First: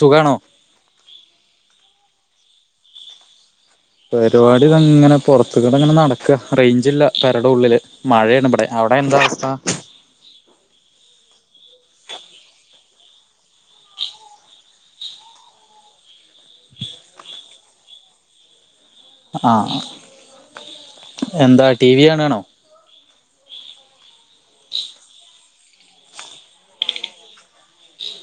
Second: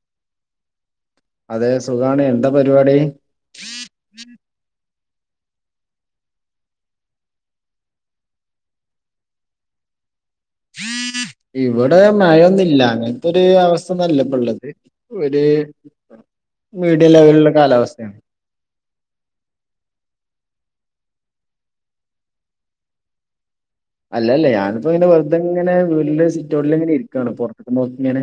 സുഖാണോ അതെ സുഖാണ് എന്താ പരിപാടി പരിപാടി താങ്ങനെ പൊർത്ത്ക്കൂടെങ്ങനെ നടക്ക റേഞ്ച്ല്ല പെരെടെ ഉള്ളില് മഴയാണ് ഇവടെ അവടെ എന്താവസ്ഥ ഇവിടെ മഴയൊന്നുല്ല അങ്ങൻത്തൊര് അവസ്ഥന്നൊല്ലപ്പള്ളത് ഒര് മീഡിയം ലെവൽള്ള കാലാവസ്ഥയാണ് ആ ആ എന്താ ടി വി കാണാണോ അല്ലല്ല ഞാനിപ്പോങ്ങനെ വെർതെങ്ങനെ വീട്ട്ലെ സിറ്റൗട്ട്ല്ങ്ങനെ ഇരിക്കാണ് പൊർത്തും നോക്കി ങ്ങനെ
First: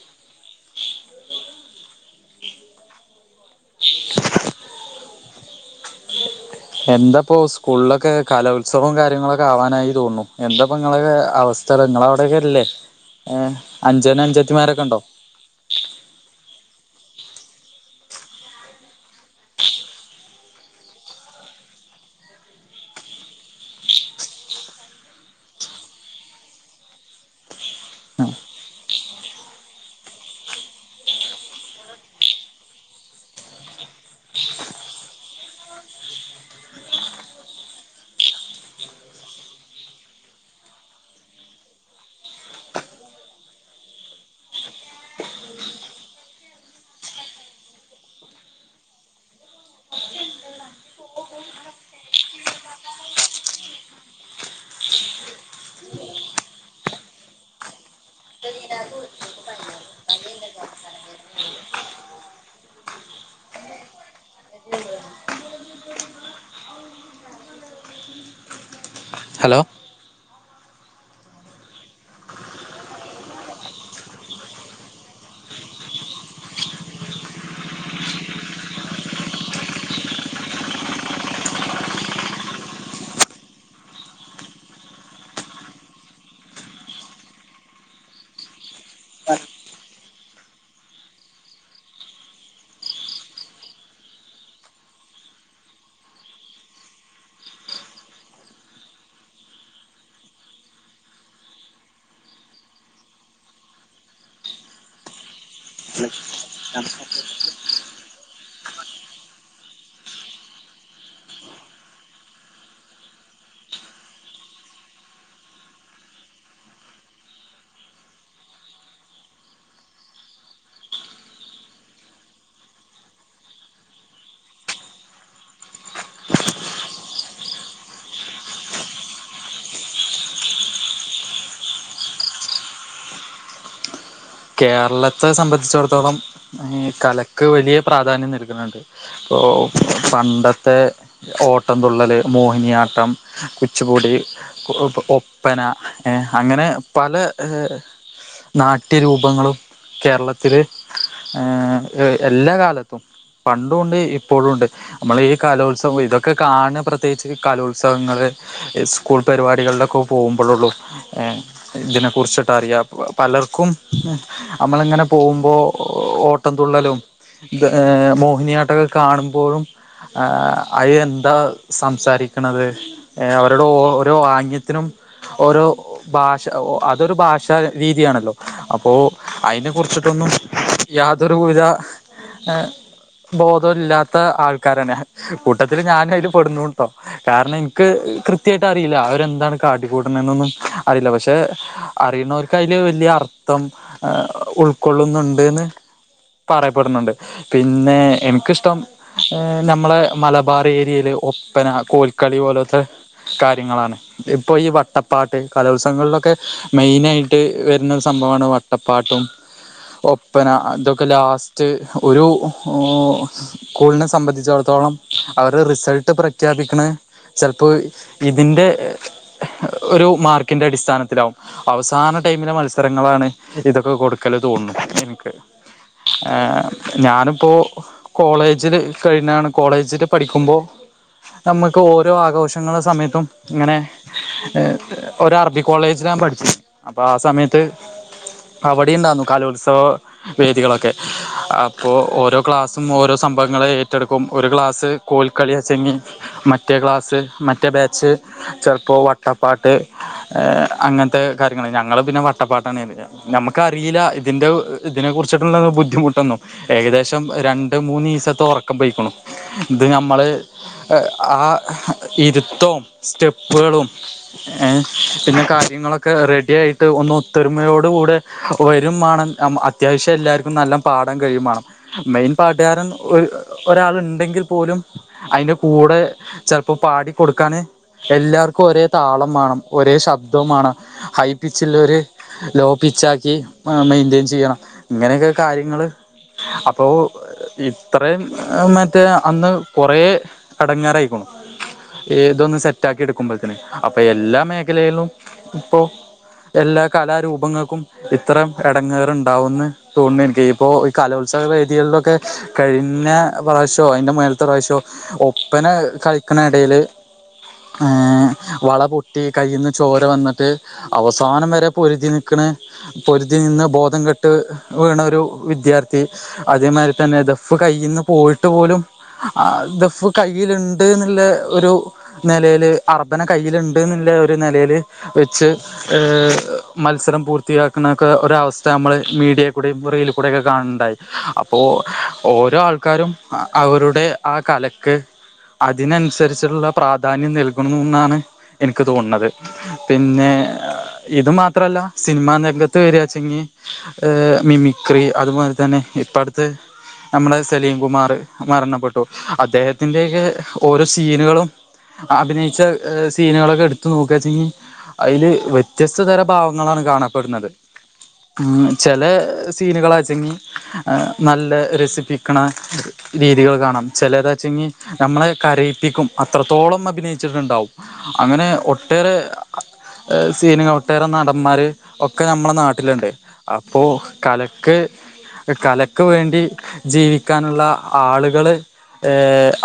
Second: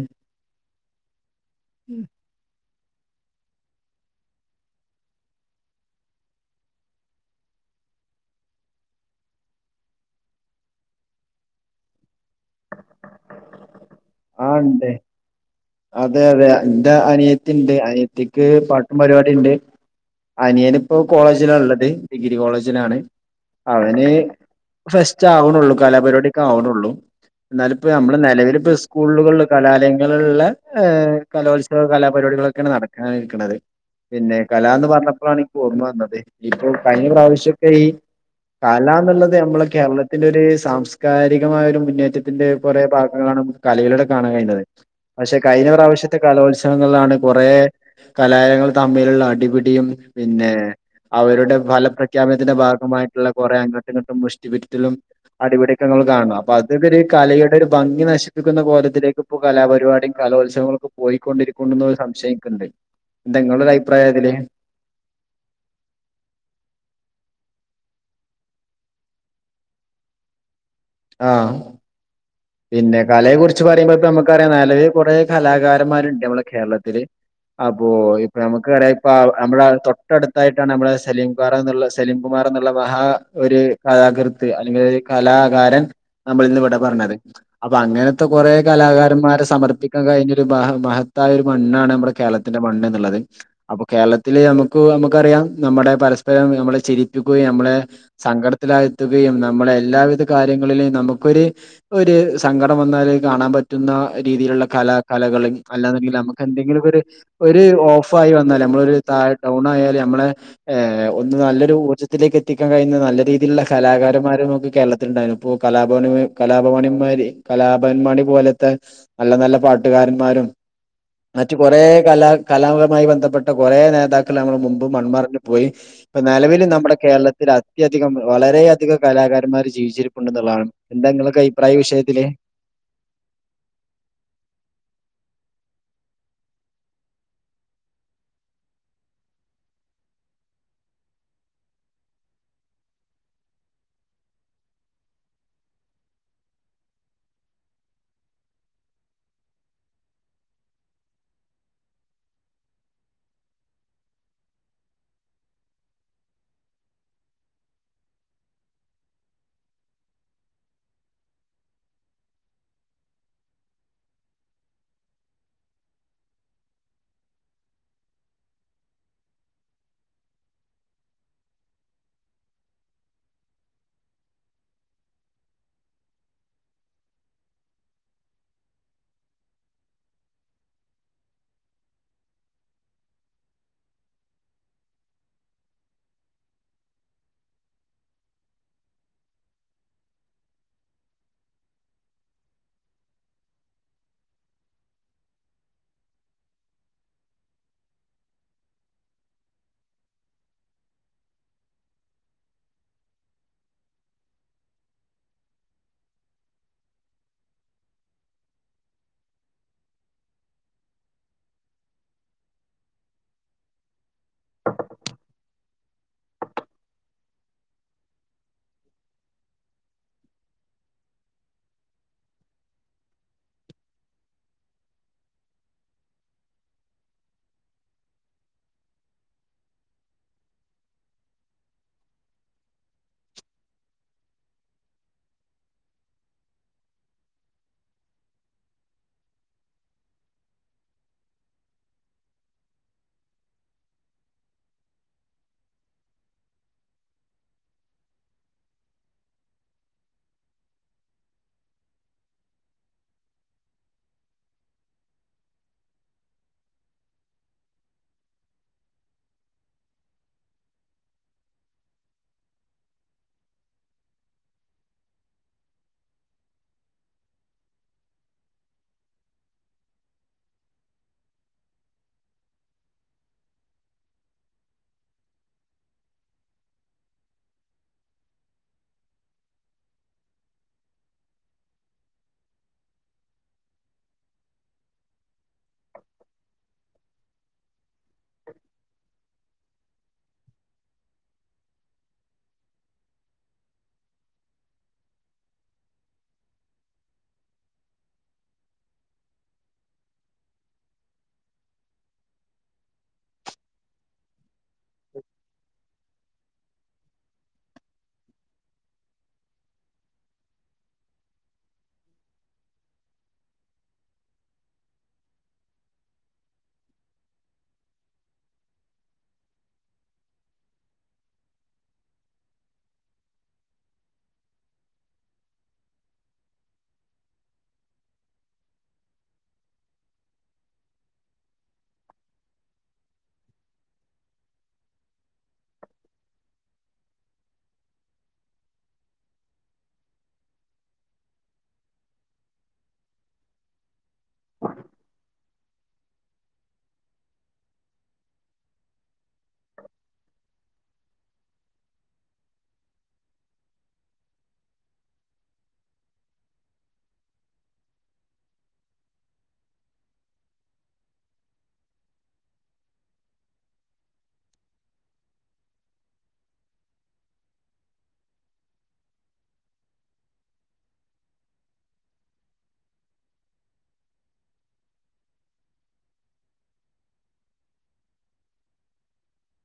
എന്താപ്പോ സ്കൂളിലൊക്കെ കലോത്സവവും കാര്യങ്ങളൊക്കെ ആവാനായി തോന്നുണു എന്താപ്പ ങ്ങളൊക്കെ അവസ്ഥ [unintelligible] അവിടൊക്കെ ല്ലേ ആ അഞ്ചനഞ്ചത്തിമാരൊക്കെ ഉണ്ട് ണ്ടോ അതെ അതെ ന്റെ അനിയത്തി ണ്ട് അനിയത്തിക്ക് പാട്ടും പരിപാടി ണ്ട് അനിയന്പ്പോ കോളേജിലാള്ളത് ഡിഗ്രി കോളേജിലാണ് അവന് ഫെസ്റ്റാവ്ണുള്ളു കലാപരിപാടിയൊക്കെ ആവ്ണൊള്ളു ന്നാലുപ്പം നമ്മള് നെലവില് സ് സ്കൂളുകള്ല് കലാലയങ്ങളില്ള്ളെ എ കലോത്സവ കലാപരിപാടികളൊക്കെണ് നടക്കാനിരിക്ക്ണത് പിന്നെ കലാന്ന് പറഞ്ഞപ്പളാണ് ഇൻക്ക് ഓർമ്മ വന്നത് ഇപ്പോ കഴിഞ്ഞ പ്രാവശ്യത്തെ ഈ കല ന്ന്ള്ളത് നമ്മളെ കേരളത്തിന്റെ ഒരു സാംസ്കാരികമായ ഒരു മുന്നേറ്റത്തിന്റെ കൊറെ ഭാഗങ്ങളാണ് കലയിലൂടെ കാണാൻ കഴിയുന്നത് പക്ഷെ കഴിഞ്ഞ പ്രാവശ്യത്തെ കലോത്സവങ്ങളിലാണ് കൊറെ കലാലയങ്ങൾ തമ്മിലുള്ള അടിപിടിയും പിന്നെ അവരുടെ ഫലപ്രഖ്യാപനത്തിന്റെ ഭാഗമായിട്ടുള്ള കൊറെ അങ്ങട്ട്ങ്ങട്ടും മുഷ്ടിപിര്ച്ചിലും അടിപിടിയൊക്കെ ഇങ്ങള് കാണണം അപ്പത് വര് കലയുടെ ഒരു ഭംഗി നശി ക്കുന്ന കോലത്തിലേക്ക്പ്പോ കലാപരിപാടിയും കലോത്സവങ്ങളൊക്കെ പോയിക്കൊണ്ടിരിക്കുന്നുണ്ടൊ ന്നൊരു സംശയം ഇൻക്ക്ണ്ട് എന്തെങ്ങളൊരഭിപ്രായതില് ഹലോ ആ പിന്നെ കലയെ കുറിച്ച് പറയുമ്പോ ഇപ്പ നമ്മക്കറിയാ നെലവില് കൊറെ കലാകാരന്മാര്ണ്ട് നമ്മളെ കേരളത്തില് അപ്പൊ ഇപ്പൊ നമ്മക്കറിയ ഇപ്പ നമ്മളെ തൊട്ടട്ത്തായിട്ടാണ് നമ്മളെ സെലീം മാറെന്നുള്ള സലിംകുമാറെന്നുള്ള മഹാ ഒരു കലാകൃത്ത് അല്ലെങ്കിലൊര് കലാകാരൻ നമ്മളിന്ന് വിട പറഞ്ഞത് അപ്പൊ അങ്ങനത്തെ കൊറെ കലാകാരന്മാരെ സമർപ്പിക്കാൻ കഴിഞൊരു മഹ മഹത്തായൊരു മണ്ണാണ് ഞമ്മളെ കേരളത്തി ത്തിന്റെ മണ്ണ് ന്ന്ള്ളത് അപ്പൊ കേരളത്തില് നമുക്ക് നമുക്കറിയാം നമ്മടെ പരസ്പരം നമ്മളെ ചിരിപ്പിക്കുകയും നമ്മളെ സങ്കടത്തിലാഴ്ത്തുകയും നമ്മളെ എല്ലാവിധ കാര്യങ്ങളിലെയും നമുക്കൊര് ഒരു സങ്കടം വന്നാൽ കാണാൻ പറ്റുന്ന രീതിയിലുള്ള കലാ കലകളും അല്ലാണ്ടെങ്കിൽ നമുക്ക് എന്തെങ്കിലൊക്കൊര് ഒരു ഓഫായി വന്നാല് നമ്മളൊരു ത ഡൗണായാല് നമ്മളെ ഏ ഒന്ന് നല്ലൊരു ഊർജത്തിലേക്ക് എത്തിക്കാൻ കഴിയുന്ന നല്ല രീതിയിലുള്ള കലാകാരന്മാരും നമുക്ക് കേരളത്തില്ണ്ടായിനു അപ്പോ കലാ [unintelligible] കല കോണിമ്മാരി കലാഭവൻ മണി പോലത്തെ നല്ല നല്ല പാട്ടുകാരന്മാരും മറ്റ് കൊറേ കലാ കലാപുമായി ബന്ധപ്പെട്ട കൊറേ നേതാക്കൾ നമ്മടെ മുമ്പ് മൺമറഞ് പോയി ഇപ്പ നെലവില് നമ്മടെ കേരളത്തിലത്യധികം വളരെയധികം കലാകാരന്മാര് ജീവിച്ചിരിപ്പുണ്ടന്നുള്ളതാണ് എന്താ ഇങ്ങളൊക്കെ അഭിപ്രായീ വിഷയത്തില് കേരളത്തെ സംബന്ധിച്ചിടത്തോളം ഈ കലക്ക് വലിയ പ്രാധാന്യം നൽക്ന്ന്ണ്ട് ഓ പണ്ടത്തെ ഓട്ടം തുള്ളല്, മോഹിനിയാട്ടം, കുച്ചുപുടി ഒ ഒ ഒപ്പന ഏ അങ്ങനെ പല നാട്ട ട്ട്യ രൂപങ്ങളും കേരളത്തില് ഏ എല്ലാ കാലത്തും പണ്ടുണ്ട് ഇപ്പോളുണ്ട് നമ്മളീ കലോത്സവം ഇതൊക്കെ കാണ പ്രത്യേകിച്ച് കലോത്സവങ്ങള് സ്കൂൾ പരിപാടികളിലൊക്കെ പോമ്പളൊള്ളു ഏഹ് ഇതിനെ കുറിച്ചിട്ട് അറിയാം പലർക്കും നമ്മള്ങ്ങനെ പോവുമ്പോ ഓ ഓട്ടംതുള്ളലും ഇർ മോഹിനിയാട്ടൊക്കെ കാണുമ്പോഴും ആഹ് അത് എന്താ സംസാരിക്കണത് എഹ് അവരുടെ ഓരോ ആംഗ്യത്തിനും ഓരോ ഭാഷ അഹ് ഒ ആഹ് അതൊരു ഭാഷ രീതിയാണല്ലോ അപ്പോ അയ്നെ കുറിച്ചിട്ടൊന്നും യാതൊരു വിധ ഏഹ് ബോധം ഇല്ലാത്ത ആൾക്കാരാണ് കൂട്ടത്തില് ഞാനു അയ്ൽ പെടുന്നുട്ടോ കാരണം എനിക്ക് കൃത്യയിട്ട് അറിയില്ല അവരെന്താണ് കാട്ടിക്കൂട്ട്ണ്ന്നൊന്നും അറിയില്ല പക്ഷെ അറിയ്ണോർക്ക് അയ്ല് വല്യ അർത്ഥം ആഹ് ഉൾക്കൊള്ളുന്നുണ്ട്ന്ന് പറയപ്പെടുന്നുണ്ട് പിന്നെ എനിക്കിഷ്ടം എഹ് നമ്മളെ മലബാറ് ഏരിയയില് ഒപ്പന കോൽക്കളി പോലൊത്തെ കാര്യങ്ങളാണ് ഇപ്പൊ ഈ വട്ടപ്പാട്ട് കലോത്സവങ്ങളിലൊക്കെ മെയിനയിട്ട് വരുന്ന സ് സംഭവാണ് വട്ടപ്പാട്ടും ഒപ്പന അതൊക്കെ ലാസ്റ്റ് ഒരു ഓഹ് സ്കൂൾനെ സംബന്ധിച്ചിടത്തോളം അവര് റിസൾട്ട് പ്രഖ്യാപിക്കണ ചിലപ്പോ ഇതിന്റെ അഹ് ഒരു മാർക്കിന്റെ അടിസ്ഥാനത്തിലാവും അവസാന ടൈമിലെ മത്സ ത്സരങ്ങളാണ് ഇതൊക്കെ കൊടുക്കല് തോന്നുന്നു എനിക്ക് ഏഹ് ഞാനിപ്പോ കോളേജില് കഴിഞ്ഞാണ് കോളേജില് പഠിക്കുമ്പോ നമക്ക് ഓരോ ആഘോഷങ്ങളെ സമയത്തും ഇങ്ങനെ എഹ് ഒരു അറബി കോളേജിലാ ഞാ പഠിച്ച് അപ്പൊ ആഹ് സമയത്ത് അവിടിണ്ടായിർന്ന് കാലോത്സവ വേദികളൊക്കെ അപ്പോ ഓരോ ക്ലാസ്സും ഓരോ സംഭവങ്ങളെ ഏറ്റെടുക്കും ഒരു ക്ലാസ്സ് കോൽക്കളിയച്ചങി മറ്റേ ക്ലാസ്സ് മറ്റേ ബാച്ച് ചെൽപ്പോ വട്ടപ്പാട്ട് ഏഹ് അങ്ങൻത്തെ കാര്യങ്ങൾ ഞങ്ങള് പിന്നെ വട്ടപ്പാട്ടാണേ വര്യ നമ്മക്കറില്ല ഇതിന്റെ ഇതിനെ കുറിച്ചിട്ടുള്ള ബുദ്ധിമുട്ടൊന്നും ഏകദേശം രണ്ട് മൂന്നിസത്തെ ഉറക്കം പോയിക്ക്ണു ഇത് നമ്മള് ആഹ് ഇരുത്തും സ്റ്റെപ്പൊളും ഏഹ് പിന്നെ കാര്യങ്ങളൊക്കെ റെഡി ആയിട്ട് ഒന്ന് ത്തൊരുമയോടു കൂടെ വരുംമാണം ന്ന അത്യാവശ്യം എല്ലാർക്കും നല്ലം പാടാൻ കഴിയുമാണം മെയിൻ പാട്ടെരൻ ഒര് ഒരാൾ ഉണ്ടെങ്കിൽ പോലും അയ്ന്റെ കൂടെ ചെൽപ്പോ പാടി കൊടുക്കാന് എല്ലാർക്കും ഒരേ താളം മാണം ഒരേ ശബ്ദം മാണം ഹൈപിച്ചിൽ ഒരു ലോ പിച്ച് ആക്കി അഹ് മെയിന്റയിൻ ചെയ്യണം ഇങ്ങനെയൊക്കെ കാര്യങ്ങള് അപ്പോ ഇത്രേം മറ്റേ അന്ന് കുറേ ഇടങ്ങാറായിക്ക്ണു ഇതൊന്ന് സെറ്റക്കി എടുക്കുമ്പോൾത്ത്‌ന്ന് അപ്പൊ എല്ലാ മേഖലയിലും ഇപ്പൊ എല്ലാ കലരൂപങ്ങക്കും ഇത്തറം ഇടങ്ങേറ് ഉണ്ടാവോന്ന് തോന്നി നിക്ക് ഇപ്പോ ഈ കലോത്സവ വേദിളൊക്കെ കഴിഞ്ഞ പ്രാവശ്യോ അതിന്റെ മേലത്തെ പ്രാവശ്യോ ഒപ്പന കളിക്ക്ണ ഇടയില് ഏഹ് വള പൊട്ടി കയ്യിന്ന് ചോര വന്നിട്ട് അവസാനം വരെ പൊരുതി നിക്ക്ണ പൊരുതി നിന്ന് ബോധം കെട്ട് വീണ ഒരു വിദ്യാർത്ഥി അതേമാരി തന്നെ ദഫ് കൈയിന്ന് പോയിട്ട് പോലും ആഹ് ദഫ് കയ്യിലുണ്ട്ന്ന്ള്ള ഒരു നേലേല് അർബന കയ്യില്ണ്ട് എന്നുള്ള ഒരു നേലേല് വെച്ച് ഏഹ് മത്സരം പൂർത്തിയാക്ക്ണക്കെ ഒര് അവസ്ഥ നമ്മള് മീഡിയയി കൂടെയും റീലിൽ കൂടെ ഒക്കെ കാണ് ണ്ടായി അപ്പോ ഓരോ ആൾക്കാരും അവരുടെ ആഹ് കലക്ക് അതിനനുസരിച്ച്ള്ള പ്രാധാന്യം നൽക്ക്ണുന്നാണ് എനിക്ക് തോണത് പിന്നെ ഇത് മാ ത്രല്ല സിനിമാ രംഗത്ത് വരാച്ചെങ്കി ഏ മിമിക്രി അതുപോലെ തന്നെ ഇപ്പടുത്ത് നമ്മടെ സലീം കുമാർ മരണപ്പെട്ടു അദ്ദേഹത്തിന്റെയൊക്കെ ഓരോ സീനുകളും അഭിനയിച്ച സീനുകളൊക്കെ ഇടുത്തു നോകാച്ചെങ്കി അയില് വ്യത്യസ്ത തരം ഭാവങ്ങളാണ് കാണപ്പെടുന്നത് മ്മ് ചെല സീനുകളാച്ചെങ്കി നല്ല രസിപ്പിക്കണ രീതികൾ കാണാം ചെലേതാചെങ്കി നമ്മളെ കരയിപ്പിക്കും അത്രത്തോളം അഭിനയിച്ചിട്ടുണ്ടാവും അങ്ങനെ ഒട്ടേറെ സീന് ഒട്ടേറെ നടന്മാര് ഒക്കെ നമ്മളെ നാട്ടിലുണ്ട് അപ്പോ കലക്ക് കലക്ക് വേണ്ടി ജീവിക്കാനുള്ള ആളുകള്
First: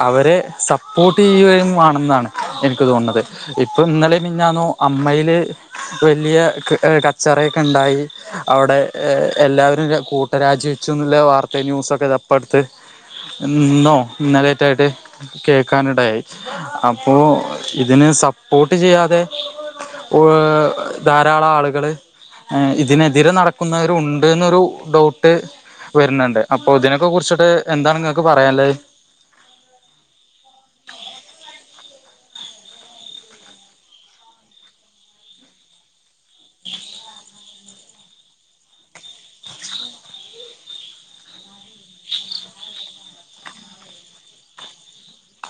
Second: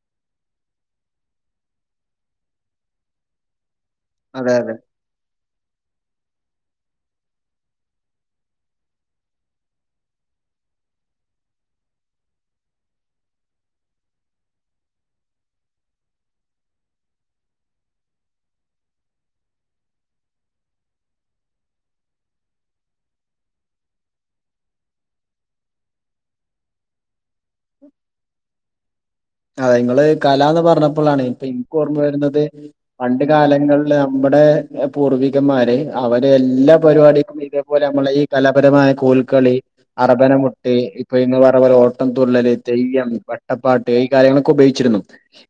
അവരെ സപ്പോർട്ടിയ്യുകയും വേണന്നാണ് എനിക്ക് തോന്നുണത് ഇപ്പൊ ഇന്നലെയും അതെ മിഞ്ഞാന്നും അതെ. അമ്മയില് വലിയ കച്ചറയൊക്കെണ്ടായി അവടെ എല്ലാവരും കൂട്ടരാജിവെച്ചുന്നുള്ള വാർത്ത ന്യൂസൊക്കെതാ ഇപ്പടുത്ത് ഇന്നോ ഇന്നലേറ്റായിട്ട് കേക്കാനിടയായി അപ്പോ ഇതിന് സപ്പോർട്ട് ചെയ്യാതെ ഓ ധാരാളം ആളുകള് ഇതിനെതിരെ നടക്കുന്നവരുണ്ട്ന്നൊരു ഡൗട്ട് വരുന്നുണ്ട് അപ്പൊ ഇതിനൊക്കെ കുറിച്ചിട്ട് എന്താണ് ഇങ്ങക്ക് പറയാനുള്ളത് അത ഇങ്ങള് കലാന്ന് പറഞ്ഞപ്പളാണ് ഇ ഇനിക്ക് ഓർമ്മ വരുന്നത് പണ്ട് കാലങ്ങളിൽ നമ്മുടെ പൂർവികന്മാര് അവര് എല്ലാ പരിപാടിക്കും അതുപോലെ നമ്മളെ ഈ കലാപരമായ കോൽക്കളി അറബന മുട്ട് ഇപ്പൊ ഇന്ന് പറഞ പോലെ ഓട്ടം തുള്ളല് തെയ്യം വട്ടപ്പാട്ട് ഈ കാര്യങ്ങളൊക്കെ ഉപയോഗിച്ചിരുന്നു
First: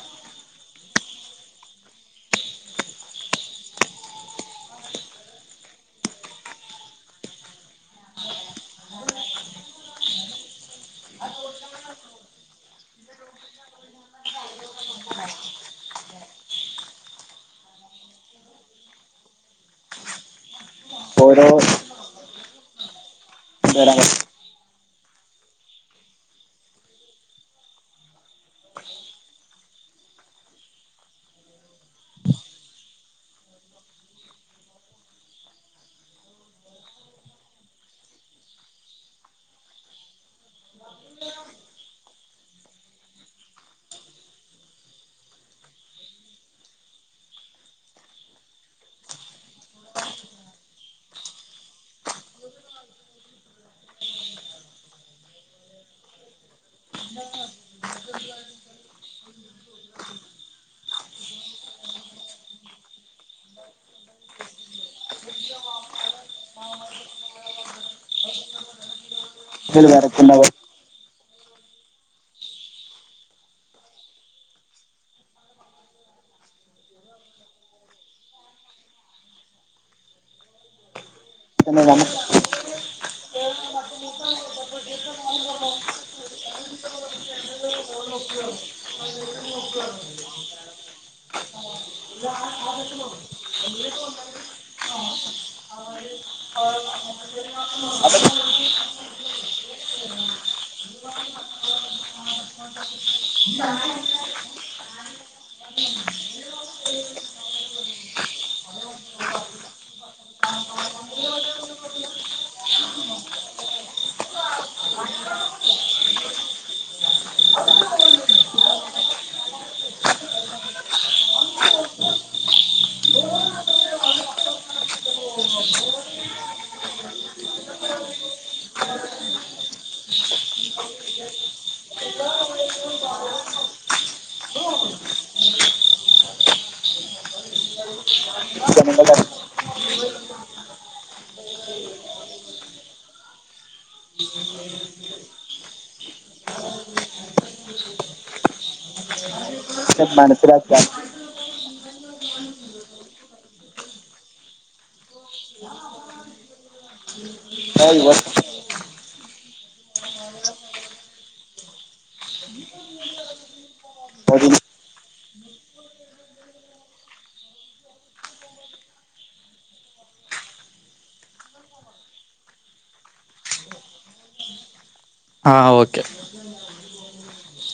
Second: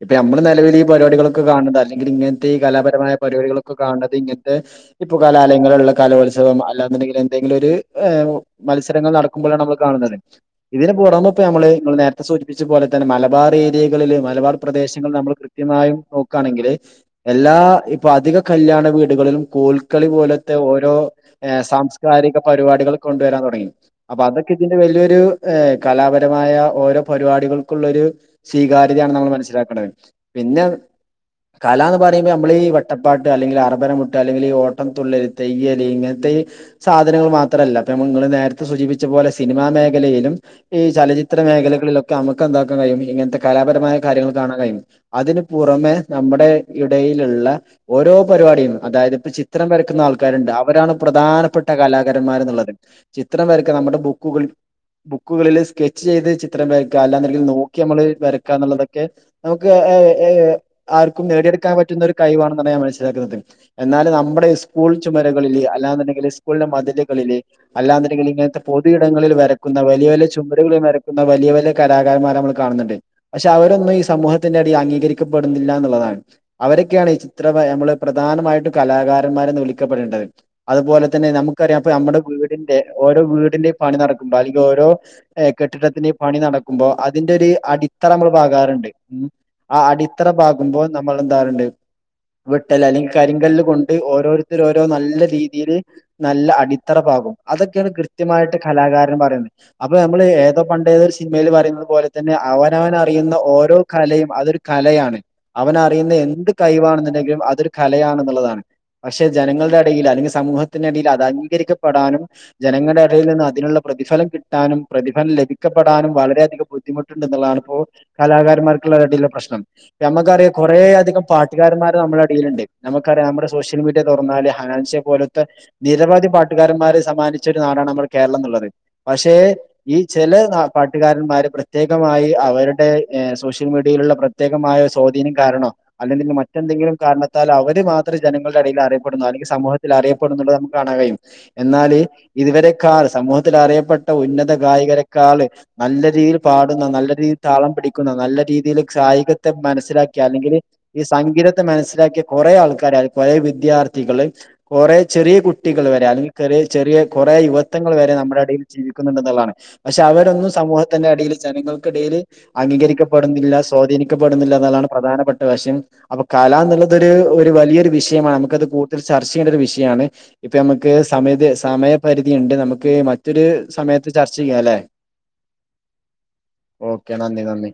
ഇപ്പൊ നമ്മള് നിലവിൽ ഈ പരിപാടികളൊക്കെ കാണുന്നത് അല്ലെങ്കിൽ ഇങ്ങനത്തെ ഈ കലാപരമായ പരിപാടികളൊക്കെ കാണുന്നത് ഇങ്ങനത്തെ ഇപ്പൊ കലാലയങ്ങളിലുള്ള കലോത്സവം അല്ലാെന്നുണ്ടെങ്കിൽ എന്തെങ്കിലൊര് ഏ മത്സരങ്ങൾ നടക്കുമ്പോഴാണ് നമ്മൾ കാണുന്നത് ഇതിന് പുറമെപ്പോ നമ്മള് ഇങ്ങള് നേരത്തെ സൂചിപ്പിച്ച പോലെ തന്നെ മലബാർ ഏരിയകളില് മലബാർ പ്രദേശങ്ങളിൽ നമ്മൾ കൃത്യമായും നോക്കാണെങ്കിൽ എല്ലാ ഇപ്പൊ അധിക കല്യാണ വീടുകളിലും കോൽക്കളി പോലത്തെ ഓരോ ഓരോ ഏ സാംസ്കാരിക പരിപാടികൾ കൊണ്ടുവരാൻ തൊടങ്ങി അപ്പൊ വരകൾ അതൊക്കെ ഇതിന്റെ വല്ല്യൊരു കലാപരമായ ഓരോ പരിപാടികൾ ക്കുള്ളൊരു സ്വീകാര്യതയാണ് നമ്മൾ മനസ്സിലാക്കേണ്ടത് പിന്നെ കലാന്ന് പറയുമ്പോ നമ്മളീ വട്ടപ്പാട്ട് അല്ലെങ്കിൽ അറബന മുട്ട് അല്ലെങ്കിൽ ഈ ഓട്ടം തുള്ളല് തെയ്യൽ ഇങ്ങനത്തെ ഈ സാധനങ്ങൾ മാത്രല്ല ഇപ്പ ഞമ്മ ഇങ്ങള് നേരത്തെ സൂചിപ്പിച്ച പോലെ സിനിമാ മേഖലയിലും ഈ ചലച്ചിത്ര മേഖലകളിലൊക്കെ നമുക്ക് എന്താക്കാൻ കഴിയും ഇങ്ങനത്തെ കലാപരമായ കാര്യങ്ങൾ കാണാൻ കയ്യും അതിന് പുറമെ നമ്മുടെ ഇടയിലുള്ള ഓരോ പരിപാടിയും അതായത് ഇപ്പ ചിത്രം വരക്കുന്ന ആൾക്കാരുണ്ട് അവരാണ് പ്രധാനപ്പെട്ട കലാകാരന്മാര് എന്നുള്ളത് ചിത്രം വരക്ക നമ്മുടെ ബുക്കുക ബുക്കുകളിൽ സ്കെച്ച് ചെയ്ത് ചിത്രം വര ക്കാ അല്ലാെന്നുണ്ടെങ്കിൽ നോക്കി നമ്മള് വരക്കാ എന്നുള്ളതൊക്കെ നമുക്ക് ഏ ഏ ആർക്കും നേടിയെടുക്കാൻ പറ്റുന്ന ഒരു കഴവാണെന്നാണ് ഞാൻ മനസ്സിലാക്കുന്നത് എന്നാലും നമ്മുടെ സ്കൂൾ ചുമരകളില് അല്ലാെന്നുണ്ടെങ്കില് സ്കൂളിന്റെ മതിലുകളില് അല്ലാെന്നുണ്ടെങ്കില് ഇങ്ങനത്തെ പൊതു ഇടങ്ങളിൽ വരക്കുന്ന വലിയ വലിയ വരയ്ക്കുന്നവർ ചുമരുകളിൽ വരക്കുന്ന വലിയ വല്യ കലാകാരന്മാരെ നമ്മള് കാണുന്നുണ്ട് പക്ഷെ അവരെയൊന്നും ഈ സമൂഹത്തിന്റെ ഇടയി അംഗീകരിക്കപ്പെടുന്നില്ല എന്നുള്ളതാണ് അവരൊക്കെയാണ് ഈ ചിത്രം വ നമ്മള് പ്രധാനമായിട്ടും കലാകാരന്മാരെന്ന് വിളിക്കപ്പെടേണ്ടത് അതുപോലെ തന്നെ നമുക്കറിയാം തന്നെ ഇപ്പൊ നമുക്ക് നമ്മുടെ വീ ടിന്റെ ഓരോ വീടിന്റെയും പണി നടക്കുമ്പോ അല്ലെങ്കിൽ ഓരോ കെട്ടിടത്തിന്റെയും പണി നട ക്കുമ്പോ അതിന്റൊരു അടിത്തറ നമ്മൾ പാകാറുണ്ട് ആ അടിത്തറ പാകുമ്പോ നമ്മളെന്താറുണ്ട് വെട്ടല്ല് അല്ലെങ്കിൽ കരിങ്കല്ല് കൊണ്ട് ഓരോരുത്തര് ഓരോ നല്ല രീതിയില് നല്ല അടിത്തറപ്പാകും അതൊക്കെയാണ് കൃത്യമായിട്ട് കലാകാരൻ പറയാൻ പറ്റു അപ്പൊ നമ്മള് ഏതോ പണ്ടേതോരു സി മേൽ പറയുന്നത് പോലെ തന്നെ അവനവനറിയുന്ന ഓരോ കലയും അതൊരു കലയാണ് അവനറിയുന്ന എന്ത് കൈവാണെന്നുണ്ടെങ്കിലും അതൊരു കലയാണെന്നുള്ളതാണ് പക്ഷെ ജനങ്ങളുടെ എടയിൽ അല്ലെങ്കിൽ സമൂഹത്തിന്റെടയിൽ അത് അംഗീകരിക്കപ്പെടാനും ജനങ്ങളുടെ ഇടയിൽ നിന്നും അതിനുള്ള പ്രതിഫലം കിട്ടാനും പ്രതിഫലം ലഭിക്കപ്പെ ടാനും വളരെയധികം ബുദ്ധിമുട്ടുണ്ട്ന്നുള്ളതാണ് ഇപ്പോ കലാകാരമാർക്കുള്ള ഒരു എടയിലുള്ള പ്രശ്നം നമ്മക്കറിയ കുറെയധികം പാട്ടുകാരൻമാര് നമ്മുടെ എടയില്ണ്ട് നമുക്കറിയാം നമ്മടെ സോഷ്യൽ മീഡിയ തുറന്നാൽ ഹനാൻഷ പോലോത്തെ നിരവധി പാട്ടുകാരന്മാരെ സമ്മാനിച്ച ഒരു നാടാണ് നമ്മളെ കേരളം ന്ന്ള്ളത് പക്ഷെ ഈ ചെലെ ന പാട്ടുകാരന്മാര് പ്രത്യേകമായി അവരുടെ ഏ സോഷ്യൽ മീഡിയയിലുള്ള പ്രത്യേകമായ സ്വാധീനം കാരണം അല്ലെങ്കിൽ മറ്റെന്തെങ്കിലും കാരണത്താൽ അവര് മാത്രം ജനങ്ങളുടെടയിൽ ജനങ്ങളുടെ അറിയപ്പെടുന്നു അല്ലെങ്കി സമൂഹത്തിൽ അറിയ പ്പെടുനുള്ളത് നമക്ക് കാണാൻ കഴിയും എന്നാല് ഇതുവരെക്കാൾ സമൂഹത്തിലറിയപ്പെട്ട ഉന്നത ഗായികരെക്കാള് നല്ല രീതിയിൽ പാടുന്ന നല്ല രീതിൽ താളം പിടിക്കുന്ന നല്ല രീതിൽ സായികത്തെ മനസ് മനസ്സിലാക്കിയ അല്ലെങ്കിൽ മനസ്സിലാക്കാൻ ഈ സംഗീതത്തെ മനസ്സിലാക്കിയ കൊറെ ആൾക്കാരെ കുറെ വിദ്യാർത്ഥികള് കൊറെ ചെറിയ കുട്ടികൾ വരെ അല്ലെങ്കിൽ കൊറെ ചെറിയ കോറെ യുവത്വങ്ങൾ വരെ നമ്മടെ ഇടയിൽ ജീവിക്കുന്നുണ്ട്ന്ന്ള്ളതാണ് പക്ഷെ അവരൊന്നും സമൂഹത്തിന്റെ ഇടെൽ ജനങ്ങൾക്കിടയില് അംഗീകരിക്കപ്പെടുന്നില്ല സ്വാധീനിക്കപ്പെടുന്നില്ല എന്നുള്ളാണ് പ്രധാനപ്പെട്ട വശം അപ്പൊ കലാന്നുള്ളതോരു വലിയൊരു വിഷയമാണ് നമുക്കത് കൂടുതൽ ചർച്ച ചെയ്യേണ്ടോരു വിഷയാണ് ഇപ്പ നമ്മക്ക് സമയത്ത് സമയപരിധിയിണ്ട് നമുക്ക് മറ്റൊരു സമയത്ത് ചർച്ചെയ്യാലെ ആഹ് ഓക്കെ ഓക്കെ നന്ദി നന്ദി